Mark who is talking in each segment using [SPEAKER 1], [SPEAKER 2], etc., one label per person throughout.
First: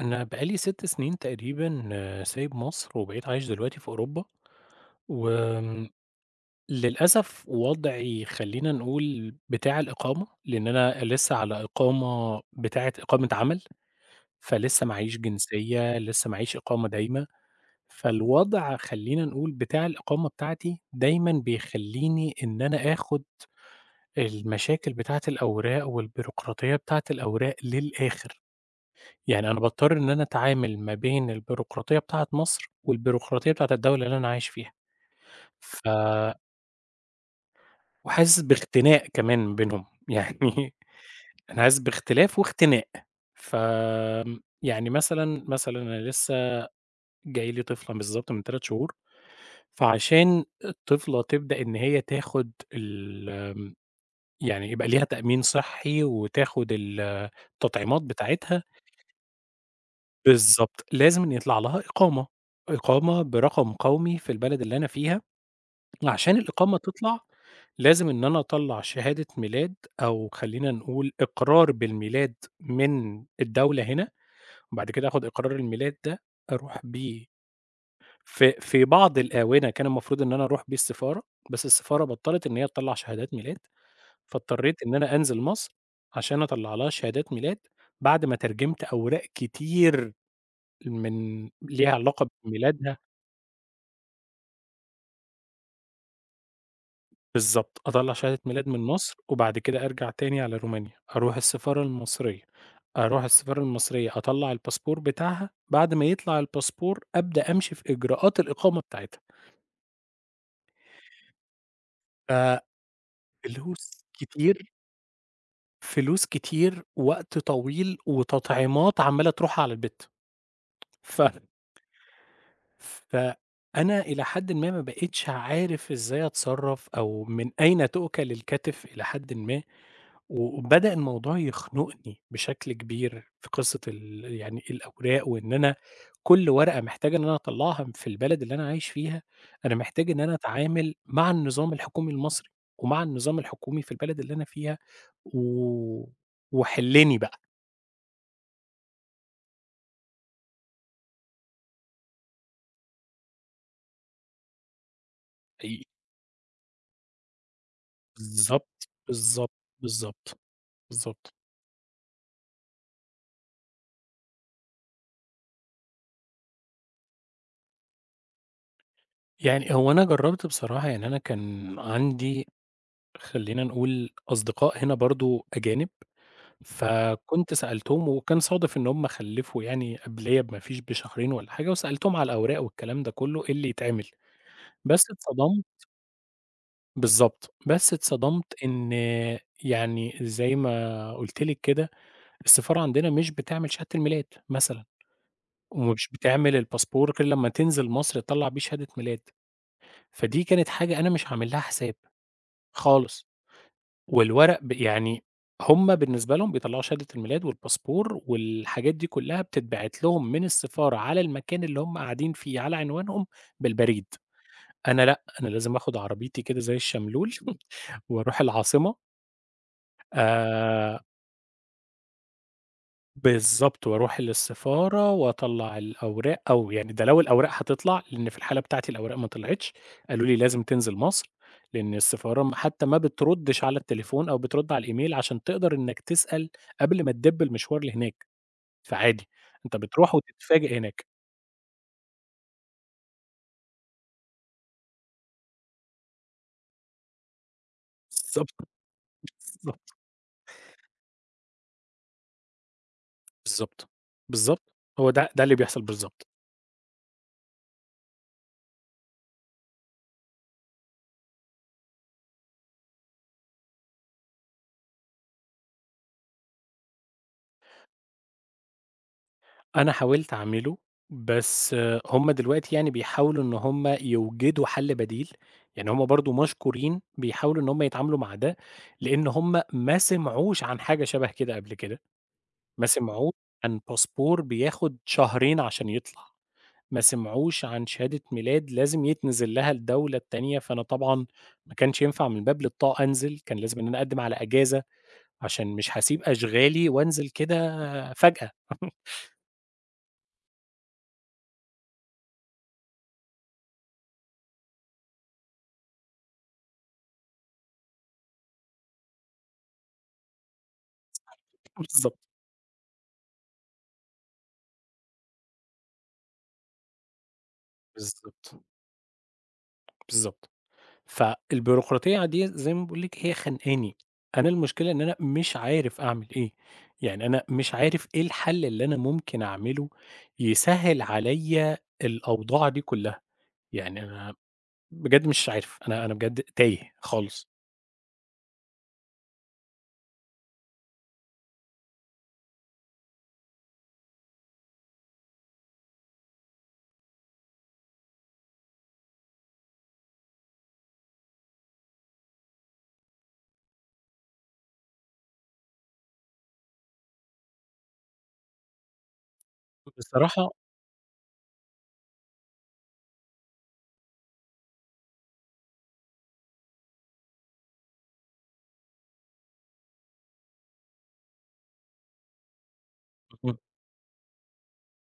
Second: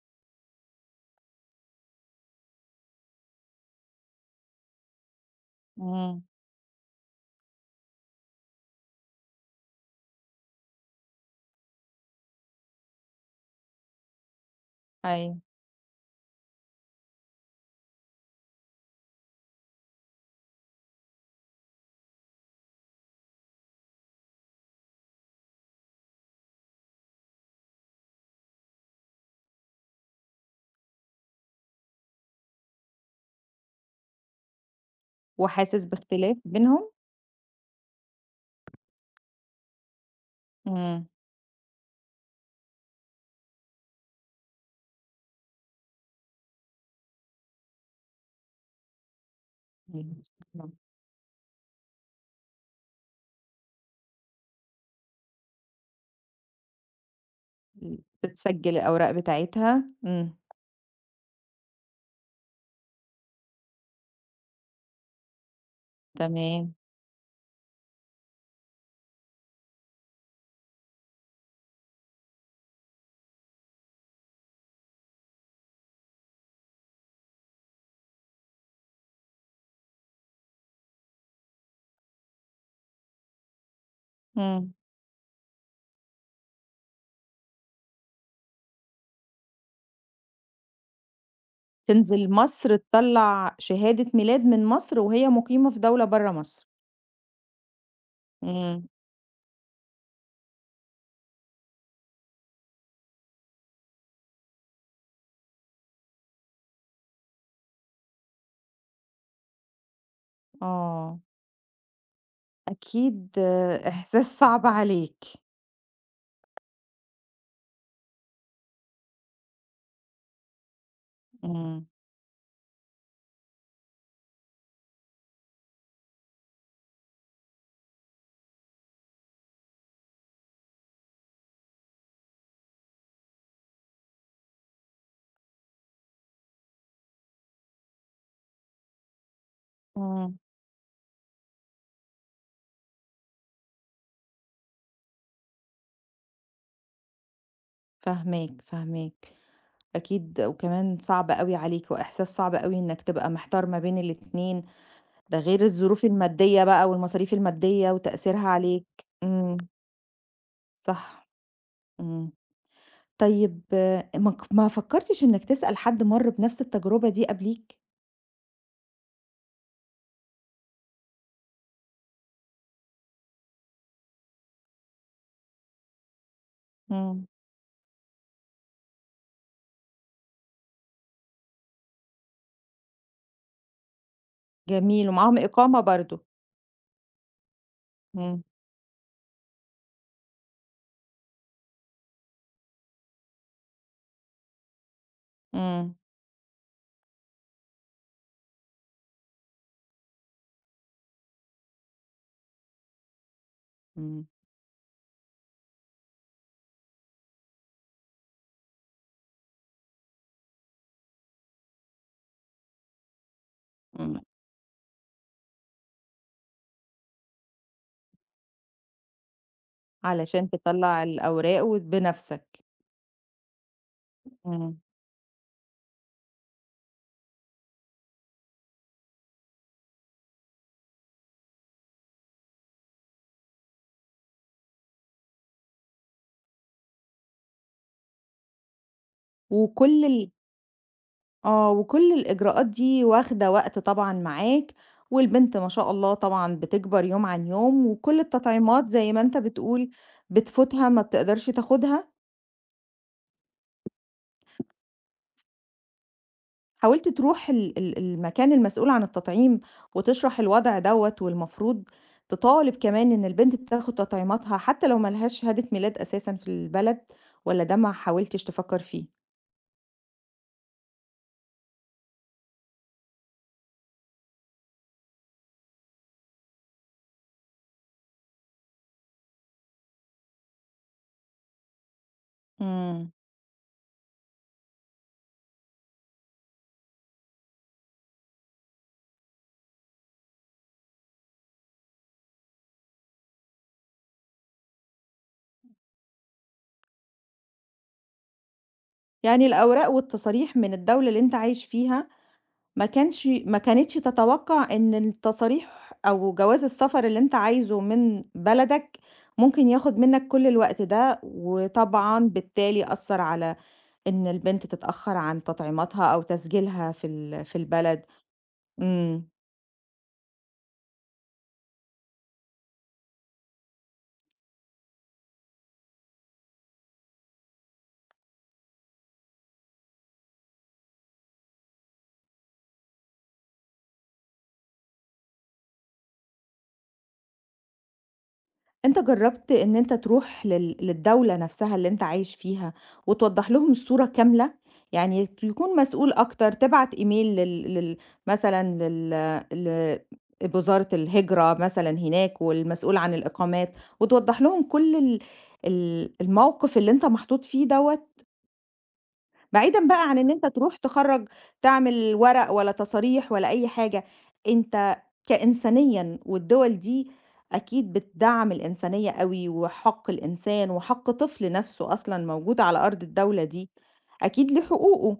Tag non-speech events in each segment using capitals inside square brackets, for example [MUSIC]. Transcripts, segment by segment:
[SPEAKER 1] أنا بقى لي 6 سنين تقريبًا سايب مصر، وبقيت عايش دلوقتي في أوروبا. وآمم
[SPEAKER 2] إمم،
[SPEAKER 1] للأسف وضعي خلّينا نقول بتاع الإقامة، لإن أنا لسه على إقامة بتاعة إقامة عمل، فلسه معييش
[SPEAKER 2] أيوه،
[SPEAKER 1] جنسية، لسه معييش إقامة دايمة. فالوضع خلّينا نقول بتاع الإقامة بتاعتي دايمًا بيخلّيني إن أنا آخُد المشاكل بتاعة الأوراق والبيروقراطية بتاعة الأوراق للآخر. يعني أنا باضطر إن أنا أتعامل ما بين البيروقراطية بتاعة مصر، والبيروقراطية بتاعة الدولة اللي أنا عايش فيها. ف
[SPEAKER 2] وحاسس باختلاف بينهم؟
[SPEAKER 1] وحاسس باختناق كمان بينهم، [LAUGHS] يعني
[SPEAKER 2] إمم.
[SPEAKER 1] أنا حاسس باختلاف واختناق. ف آمم، يعني مثلًا، أنا لسه جاي لي طفلة بالضبط من 3 شهور.
[SPEAKER 2] إمم.
[SPEAKER 1] فعشان الطفلة تبدأ إن هي تاخد ال آمم، يعني يبقى ليها تأمين صحّي وتاخد التطعيمات بتاعتها.
[SPEAKER 2] بتسجّل الأوراق بتاعتها، إمم،
[SPEAKER 1] بالضبط، لازم إن يطلع لها إقامة، إقامة برقم قومي في البلد اللي أنا فيها. وعشان
[SPEAKER 2] تمام،
[SPEAKER 1] الإقامة تطلع لازم إن أنا أطلّع شهادة ميلاد أو خلّينا نقول إقرار بالميلاد من الدولة هنا. وبعد كده آخُد إقرار الميلاد ده أروح بيه في بعض الآونة كان المفروض إن أنا أروح بيه السفارة، بس السفارة بطّلت إن هي تطلّع شهادات ميلاد.
[SPEAKER 2] إمم،
[SPEAKER 1] فاضطريت إن أنا أنزل مصر عشان أطلّع لها شهادات ميلاد، بعد ما ترجمت أوراق كتير من ليها علاقة
[SPEAKER 2] تنزل مصر
[SPEAKER 1] بميلادها.
[SPEAKER 2] تطلّع شهادة ميلاد من مصر وهي مقيمة في دولة برّه مصر،
[SPEAKER 1] بالضبط، أطلّع شهادة ميلاد من
[SPEAKER 2] إمم،
[SPEAKER 1] مصر، وبعد كده أرجع تاني على رومانيا، أروح السفارة المصرية. أروح السفارة المصرية أطلّع الباسبور بتاعها، بعد ما يطلع الباسبور أبدأ أمشي في إجراءات الإقامة بتاعتها.
[SPEAKER 2] آه، أكيد آه،
[SPEAKER 1] ففلوس
[SPEAKER 2] إحساس صعب
[SPEAKER 1] كتير،
[SPEAKER 2] عليك،
[SPEAKER 1] فلوس كتير، وقت طويل، وتطعيمات عمّالة تروح على البت. ف
[SPEAKER 2] إمم،
[SPEAKER 1] فأنا إلى حدٍ ما ما بقيتش عارف إزاي أتصرّف أو من أين تؤكل الكتف إلى حدٍ ما. وبدأ الموضوع يخنقني بشكل كبير في قصة ال يعني الأوراق، وإن أنا كل ورقة محتاج إن أنا أطلّعها في البلد اللي أنا عايش فيها. أنا محتاج إن أنا
[SPEAKER 2] إمم،
[SPEAKER 1] أتعامل مع النظام الحكومي المصري، ومع النظام الحكومي في البلد اللي أنا فيها. و وحلِّني بقى.
[SPEAKER 2] فاهماك، فاهماك، أكيد وكمان صعب أوي عليك وإحساس صعب أوي إنك تبقى محتار ما بين الاتنين ده غير
[SPEAKER 1] حقيقي.
[SPEAKER 2] الظروف المادية بقى والمصاريف المادية وتأثيرها عليك.
[SPEAKER 1] بالضبط، بالضبط،
[SPEAKER 2] إمم،
[SPEAKER 1] بالضبط،
[SPEAKER 2] صح،
[SPEAKER 1] بالضبط.
[SPEAKER 2] إمم. طيب آه، ما فكّرتش إنّك تسأل حد مَر بنفس التجربة دي قبليك؟
[SPEAKER 1] يعني هو أنا جرّبت بصراحة، يعني أنا كان عندي خلّينا نقول أصدقاء هنا برضه أجانب.
[SPEAKER 2] إمم،
[SPEAKER 1] فكنت سألتهم وكان صادف إن هم خلّفوا يعني قبليّا ما فيش بشهرين والّا حاجة، وسألتهم على الأوراق والكلام ده كلّه إيه اللي يتعمل.
[SPEAKER 2] جميل
[SPEAKER 1] بس
[SPEAKER 2] ومعاهم
[SPEAKER 1] اتصدمت.
[SPEAKER 2] إقامة برضه.
[SPEAKER 1] بالضبط، بس
[SPEAKER 2] إمم،
[SPEAKER 1] اتصدمت إن يعني زي ما قُلت لِك كده، السفارة عندنا مش بتعمل شهادة الميلاد مثلًا،
[SPEAKER 2] إمم،
[SPEAKER 1] ومش بتعمل الباسبور غير لمّا تنزل مصر تطلّع بيه شهادة ميلاد. فدي كانت حاجة أنا مش عامل لها حساب خالص.
[SPEAKER 2] إمم،
[SPEAKER 1] والورق ب يعني هُم بالنسبة لهم بيطلّعوا شهادة الميلاد والباسبور والحاجات دي كلّها بتتبعت لهم من السفارة على المكان اللي هُم قاعدين فيه على عنوانهم بالبريد.
[SPEAKER 2] إمم.
[SPEAKER 1] أنا لأ، أنا لازم آخُد عربيتي كده زي الشملول [LAUGHS] وأروح العاصمة.
[SPEAKER 2] علشان
[SPEAKER 1] آآ
[SPEAKER 2] تطلّع الأوراق بنفسك.
[SPEAKER 1] بالضبط، وأروح
[SPEAKER 2] إمم،
[SPEAKER 1] للسفارة وأطلّع الأوراق أو يعني ده لو الأوراق هتطلع، لإن في الحالة بتاعتي الأوراق ما طلعتش. قالوا لي لازم تنزل مصر، لإن السفارة حتى ما بتردش على التليفون أو بترد على الإيميل عشان تقدر إنك تسأل قبل ما تدِب المشوار لهناك. فعادي، أنت
[SPEAKER 2] وكل
[SPEAKER 1] بتروح
[SPEAKER 2] ال
[SPEAKER 1] وتتفاجئ هناك.
[SPEAKER 2] آه، وكل الإجراءات دي واخدة وقت طبعًا معاك، والبنت ما شاء الله طبعًا بتكبر يوم عن يوم، وكل
[SPEAKER 1] بالضبط،
[SPEAKER 2] التطعيمات زي ما أنت
[SPEAKER 1] بالضبط،
[SPEAKER 2] بتقول بتفوتها ما بتقدرش تاخدها،
[SPEAKER 1] بالضبط، بالضبط، هو ده اللي بيحصل بالضبط.
[SPEAKER 2] حاولت تروح ال ال المكان المسؤول عن التطعيم وتشرح الوضع دوّة، والمفروض تطالب كمان إن البنت تاخد تطعيماتها حتى لو ما لهاش شهادة ميلاد أساسًا في البلد، والّا ده ما حاولتش تفكر فيه؟
[SPEAKER 1] أنا حاولت أعمله، بس هُم دلوقتي يعني بيحاولوا إن هُم يوجدوا حل بديل، يعني هُم برضه مشكورين بيحاولوا إن هُم يتعاملوا مع ده، لإن هُم ما سمعوش عن حاجة شبه كده قبل كده. ما
[SPEAKER 2] إمم.
[SPEAKER 1] سمعوش عن باسبور بياخد شهرين عشان يطلع، ما سمعوش عن شهادة ميلاد لازم يتنزل لها الدولة التانية. فأنا طبعًا ما كانش ينفع من باب للطاقة أنزل، كان لازم إن أنا أقدم على إجازة، عشان مش هاسيب أشغالي وأنزل كده فجأة.
[SPEAKER 2] يعني الأوراق والتصاريح من الدولة اللي أنت عايش فيها ما كانتش تتوقع إن التصاريح أو جواز السفر اللي أنت عايزه من بلدك ممكن ياخد منك كل الوقت ده،
[SPEAKER 1] [LAUGHS] بالضبط،
[SPEAKER 2] وطبعًا بالتالي أثّر على إن البنت تتأخر عن تطعيماتها أو تسجيلها في البلد.
[SPEAKER 1] بالضبط،
[SPEAKER 2] إمم.
[SPEAKER 1] بالضبط. فالبيروقراطية دي زي ما باقول لِك هي خانقاني. أنا المشكلة إن أنا مش عارف أعمل إيه، يعني أنا مش عارف إيه الحل اللي أنا ممكن أعمله يسهّل عليَّ الأوضاع دي كلّها. يعني أنا بجد مش عارف، أنا بجد تايه خالص.
[SPEAKER 2] أنت جرّبت إن أنت تروح للدولة نفسها اللي أنت عايش فيها، وتوضّح لهم الصورة كاملة؟ يعني يكون مسؤول أكتر، تبعت إيميل لل لل مثلًا ل وزارة الهجرة مثلًا هناك والمسؤول عن الإقامات، وتوضّح لهم كل ال ال الموقف اللي أنت محطوط فيه دوّة؟ بعيدًا بقى عن إن أنت
[SPEAKER 1] بصراحة
[SPEAKER 2] تروح تعمل ورق ولا تصاريح ولا أي حاجة، أنت كإنسانيًا والدول دي أكيد بتدعّم الإنسانية أوي، وحق الإنسان وحق طفل نَفْسه أصلًا موجود على أرض الدولة
[SPEAKER 1] اهم،
[SPEAKER 2] دي، أكيد ليه حقوقه.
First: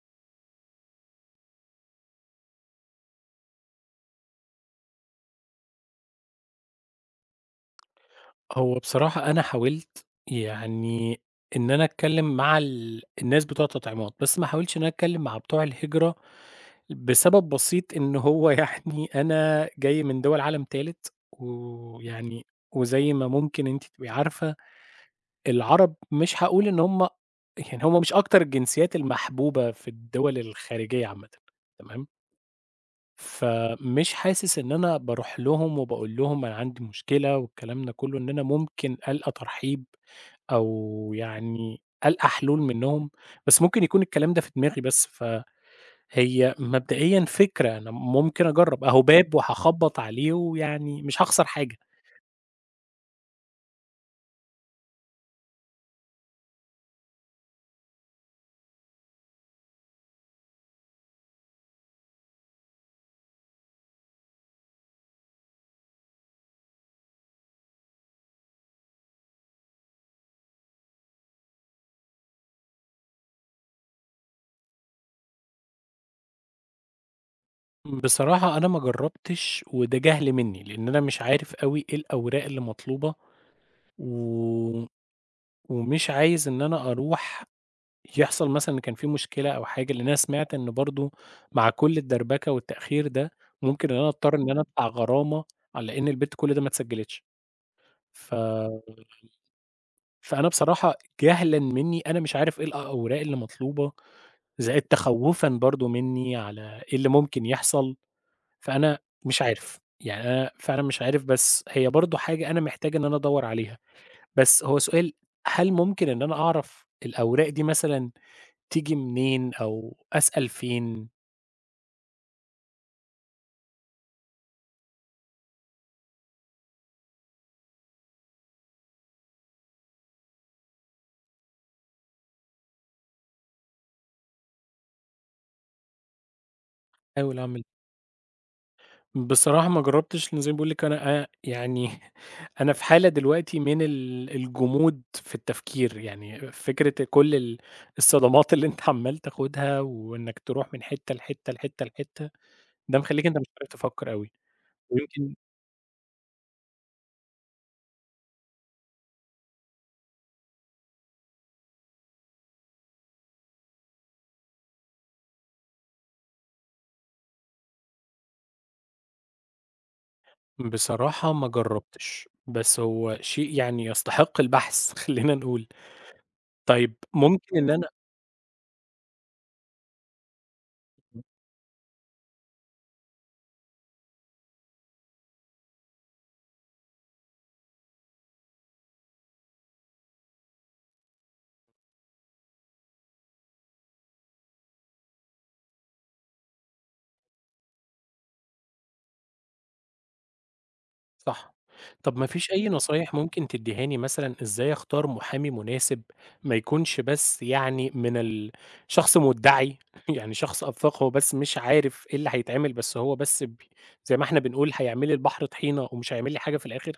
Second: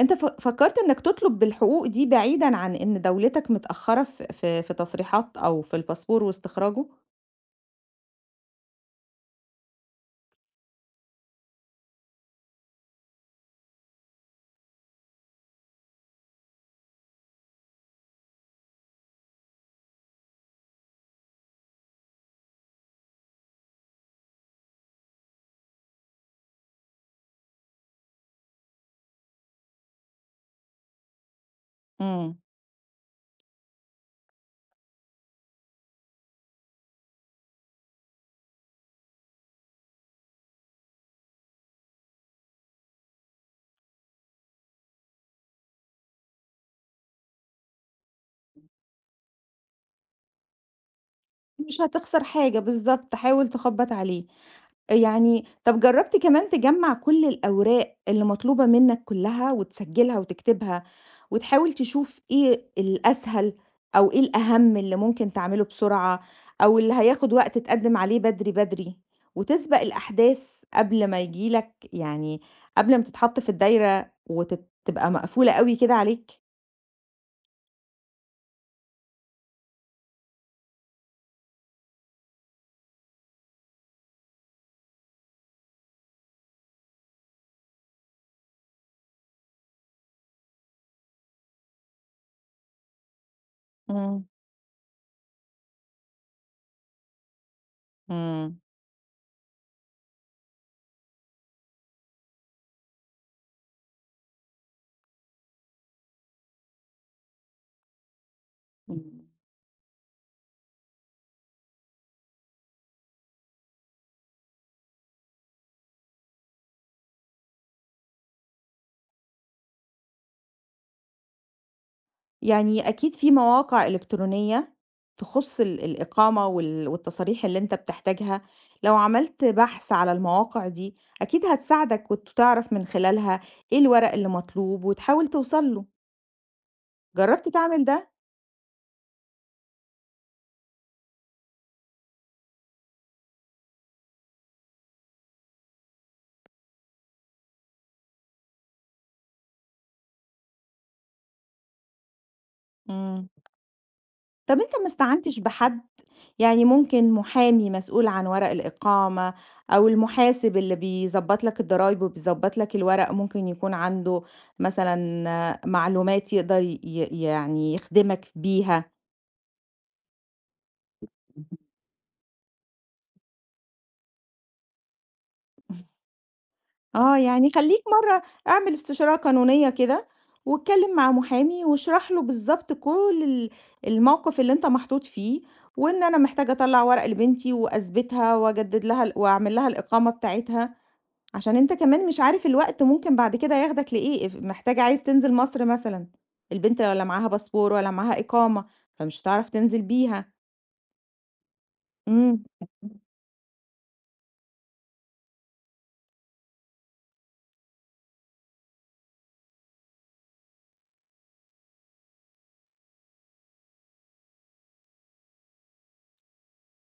[SPEAKER 2] أنت فكّرت إنّك تطلب بالحقوق دي بعيدًا عن إن دولتك متأخّرة ف في في تصريحات أو في الباسبور واستخراجه؟
[SPEAKER 1] هو بصراحة أنا حاولت يعني إن أنا أتكلّم مع الناس بتوع التطعيمات، بس ما حاولتش إن أنا أتكلّم مع بتوع الهجرة بسبب بسيط إن هو [LAUGHS] يعني أنا جاي من دول عالم تالت، ويعني وزي ما ممكن أنتِ تبقي عارفة العرب مش هاقول إن هم مش أكتر الجنسيات المحبوبة في الدول الخارجية عامةً، تمام؟
[SPEAKER 2] إمم.
[SPEAKER 1] فمش حاسس إن أنا باروح لهم وباقول لهم أنا عندي مشكلة والكلام ده كله، إن أنا ممكن ألقى ترحيب أو يعني ألقى حلول منهم. بس ممكن يكون الكلام ده في دماغي بس هي مبدئيًا فكرة، أنا ممكن أجرّب، أهو باب وهاخبّط عليه ويعني مش هاخسر حاجة.
[SPEAKER 2] مش هتخسر حاجة، بالضبط، حاول تخبّط عليه. يعني طب جرّبت كمان تجمّع كل الأوراق اللي مطلوبة منّك كلّها وتسجّلها وتكتبها، وتحاول تشوف إيه الأسهل أو إيه الأهم اللي ممكن تعمله بسرعة، أو اللي هياخد وقت تقدّم عليه بدري، بدري، وتسبق الأحداث قبل ما ييجي لك يعني قبل ما تتحط في الدايرة تبقى مقفولة أوي كده عليك.
[SPEAKER 1] بصراحة أنا ما جرّبتش وده جهل منّي، لإن أنا مش عارف أوي إيه الأوراق اللي مطلوبة. و ومش عايز إن أنا أروح يحصل مثلًا إن كان في مشكلة أو حاجة، لإن أنا سمعت إن برضه مع كل الدربكة والتأخير ده، ممكن إن أنا
[SPEAKER 2] إمم،
[SPEAKER 1] أضطر إن أنا أدفع غرامة على إن البت كل ده ما اتسجّلتش. ف
[SPEAKER 2] إمم،
[SPEAKER 1] فأنا بصراحة جهلًا منّي أنا مش عارف إيه الأوراق اللي مطلوبة، زائد تخوّفًا برضه منّي على إيه اللي ممكن يحصل. فأنا
[SPEAKER 2] إمم.
[SPEAKER 1] مش عارف، يعني أنا فعلًا مش عارف بس هي برضه حاجة أنا محتاج إن أنا أدوّر عليها. بس هو سؤال، هل ممكن إن أنا أعرف الأوراق دي مثلًا تيجي منين أو أسأل فين؟
[SPEAKER 2] يعني أكيد في مواقع إلكترونية تخُص الإقامة والتصاريح اللي أنت بتحتاجها، لو عملت بحث على المواقع دي، أكيد هتساعدك وتعرف من خلالها إيه الورق اللي مطلوب وتحاول توصل له،
[SPEAKER 1] أحاول
[SPEAKER 2] جرّبت
[SPEAKER 1] أعمل
[SPEAKER 2] تعمل ده؟
[SPEAKER 1] بصراحة ما جرّبتش، لإن زي ما باقول لِك أنا أ يعني [LAUGHS] أنا في حالة دلوقتي من الجمود في التفكير، يعني فكرة كل الصدمات اللي أنت عمّال تاخدها، وإنك تروح من حتّة لحتّة، لحتّة، لحتّة، ده مخلّيك
[SPEAKER 2] إمم.
[SPEAKER 1] أنت مش عارف تفكّر أوي.
[SPEAKER 2] طب أنت ما
[SPEAKER 1] ويمكن
[SPEAKER 2] استعنتش بحد؟ يعني ممكن محامي مسؤول عن ورق الإقامة أو المحاسب اللي بيضبّط لك الضرايب وبيضبّط لك الورق، ممكن يكون عنده مثلًا آه، معلومات يقدر ي ي يعني يخدمك بيها.
[SPEAKER 1] بصراحة ما جرّبتش، بس هو شيء يعني يستحق البحث [LAUGHS] خلّينا نقول. طيب
[SPEAKER 2] آه، يعني
[SPEAKER 1] ممكن إن
[SPEAKER 2] خلّيك
[SPEAKER 1] أنا
[SPEAKER 2] مرّة اعمل استشارة قانونية كده واتكلّم مع محامي واشرح له بالضبط كل الموقِف اللي أنت محطوط فيه، وإن أنا محتاجة أطلّع ورق لبنتي وأثبتها وأجدد لها وأعمل لها الإقامة بتاعتها. عشان أنت كمان مش عارف الوقت ممكن بعد كده ياخدك لإيه، اف محتاجة عايز تنزل مصر مثلًا، البنت ولا معاها باسبور ولا معاها إقامة، فمش هتعرف تنزل بيها.
[SPEAKER 1] صح. طب ما
[SPEAKER 2] إمم.
[SPEAKER 1] فيش أي نصايح ممكن تدّيهاني مثلًا إزاي أختار محامي مناسب، ما يكونش بس يعني من شخص مدّعي [LAUGHS] يعني شخص أفاق هو بس مش عارف إيه اللي هيتعمل، بس هو بس ب زي ما إحنا بنقول هيعمل لي البحر طحينة ومش هيعمل لي حاجة في الآخر؟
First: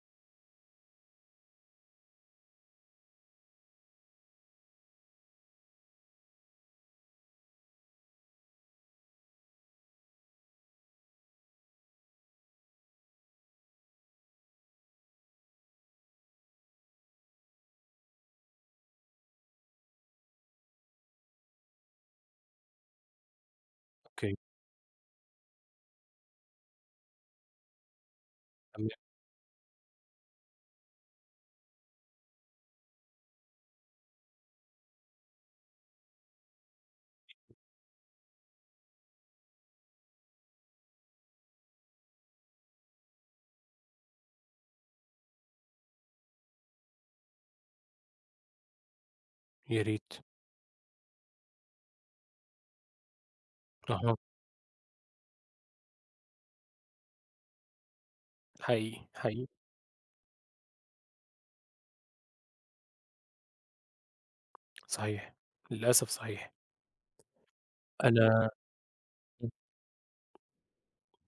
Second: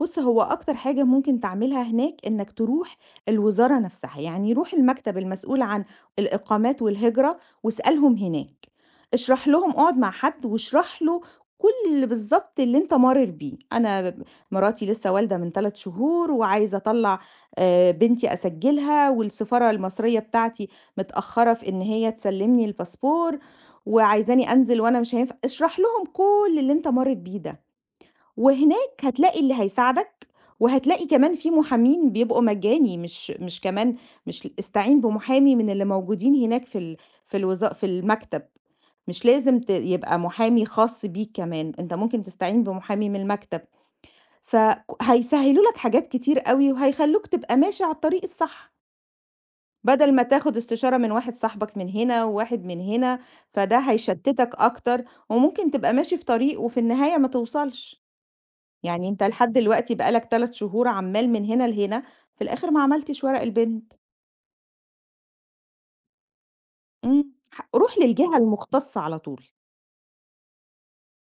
[SPEAKER 2] بُص، هو أكتر حاجة ممكن تعملها هناك إنك تروح الوزارة نفسها، يعني روح المكتب المسؤول عن الإقامات والهجرة واسألهم هناك، اشرح لهم اقعد مع حد واشرح له كل بالضبط اللي أنت مارِر بيه، أنا مراتي لسه والدة من 3 شهور وعايزة أطلّع بنتي أسجّلها والسفارة المصرية بتاعتي متأخّرة في إن هي تسلّمني الباسبور
[SPEAKER 1] أوكي،
[SPEAKER 2] وعايزاني أنزل وأنا مش هينفع اشرح لهم كل اللي أنت مارِر بيه ده.
[SPEAKER 1] تمام،
[SPEAKER 2] وهناك هتلاقي اللي هيساعدك، وهتلاقي كمان في محامين بيبقوا مجاني، مش مش كمان مش استعين بمحامي من اللي موجودين هناك في ال في الوزا في المكتب، مش لازم يبقى محامي خاص بيك كمان، أنت ممكن تستعين بمحامي من المكتب، هيسهّلوا لك حاجات كتير أوي، وهيخلّوك تبقى ماشي على الطريق الصح،
[SPEAKER 1] يا ريت.
[SPEAKER 2] بدل ما تاخد استشارة من واحد صاحبك من هنا، وواحد من هنا، فده
[SPEAKER 1] أها،
[SPEAKER 2] هيشتتك أكتر، وممكن تبقى ماشي في طريق وفي النهاية ما توصلش.
[SPEAKER 1] حقيقي،
[SPEAKER 2] يعني أنت
[SPEAKER 1] حقيقي،
[SPEAKER 2] لحد دلوقتي بقى لك 3 شهور عمّال من هنا لهنا، في الآخر ما عملتش ورق البنت،
[SPEAKER 1] صحيح، للأسف صحيح.
[SPEAKER 2] إمم، روح للجهة
[SPEAKER 1] أنا
[SPEAKER 2] المختصة على طول،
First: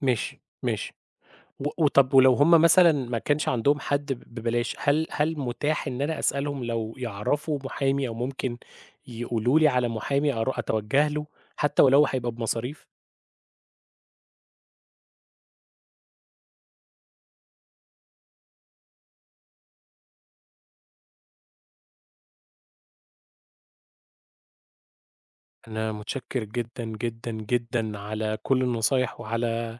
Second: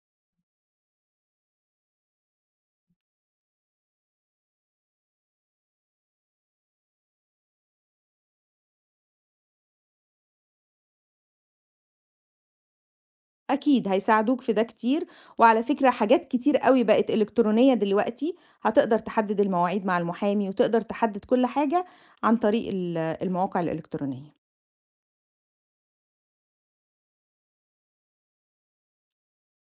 [SPEAKER 1] ماشي، ماشي. وطَب ولو هُم مثلًا ما كانش عندهم حد ببلاش، هل متاح إن أنا أسألهم لو يعرفوا محامي أو ممكن يقولوا لي على محامي أتوجّه له، حتى ولو هيبقى بمصاريف؟
[SPEAKER 2] أكيد هيساعدوك في ده كتير، وعلى فكرة حاجات كتير أوي بقت إلكترونية دلوقتي، هتقدر تحدد المواعيد مع المحامي، وتقدر تحدد كل حاجة عن طريق المواقع الإلكترونية.
[SPEAKER 1] أنا متشكّر جدًا، جدًا، جدًا على كل النصايح وعلى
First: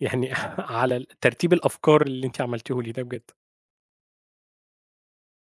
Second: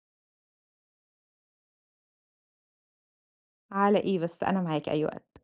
[SPEAKER 1] يعني [LAUGHS] على ترتيب الأفكار اللي أنتِ عملتيه لي ده بجد.
[SPEAKER 2] على إيه بس، أنا معاك أي وقت.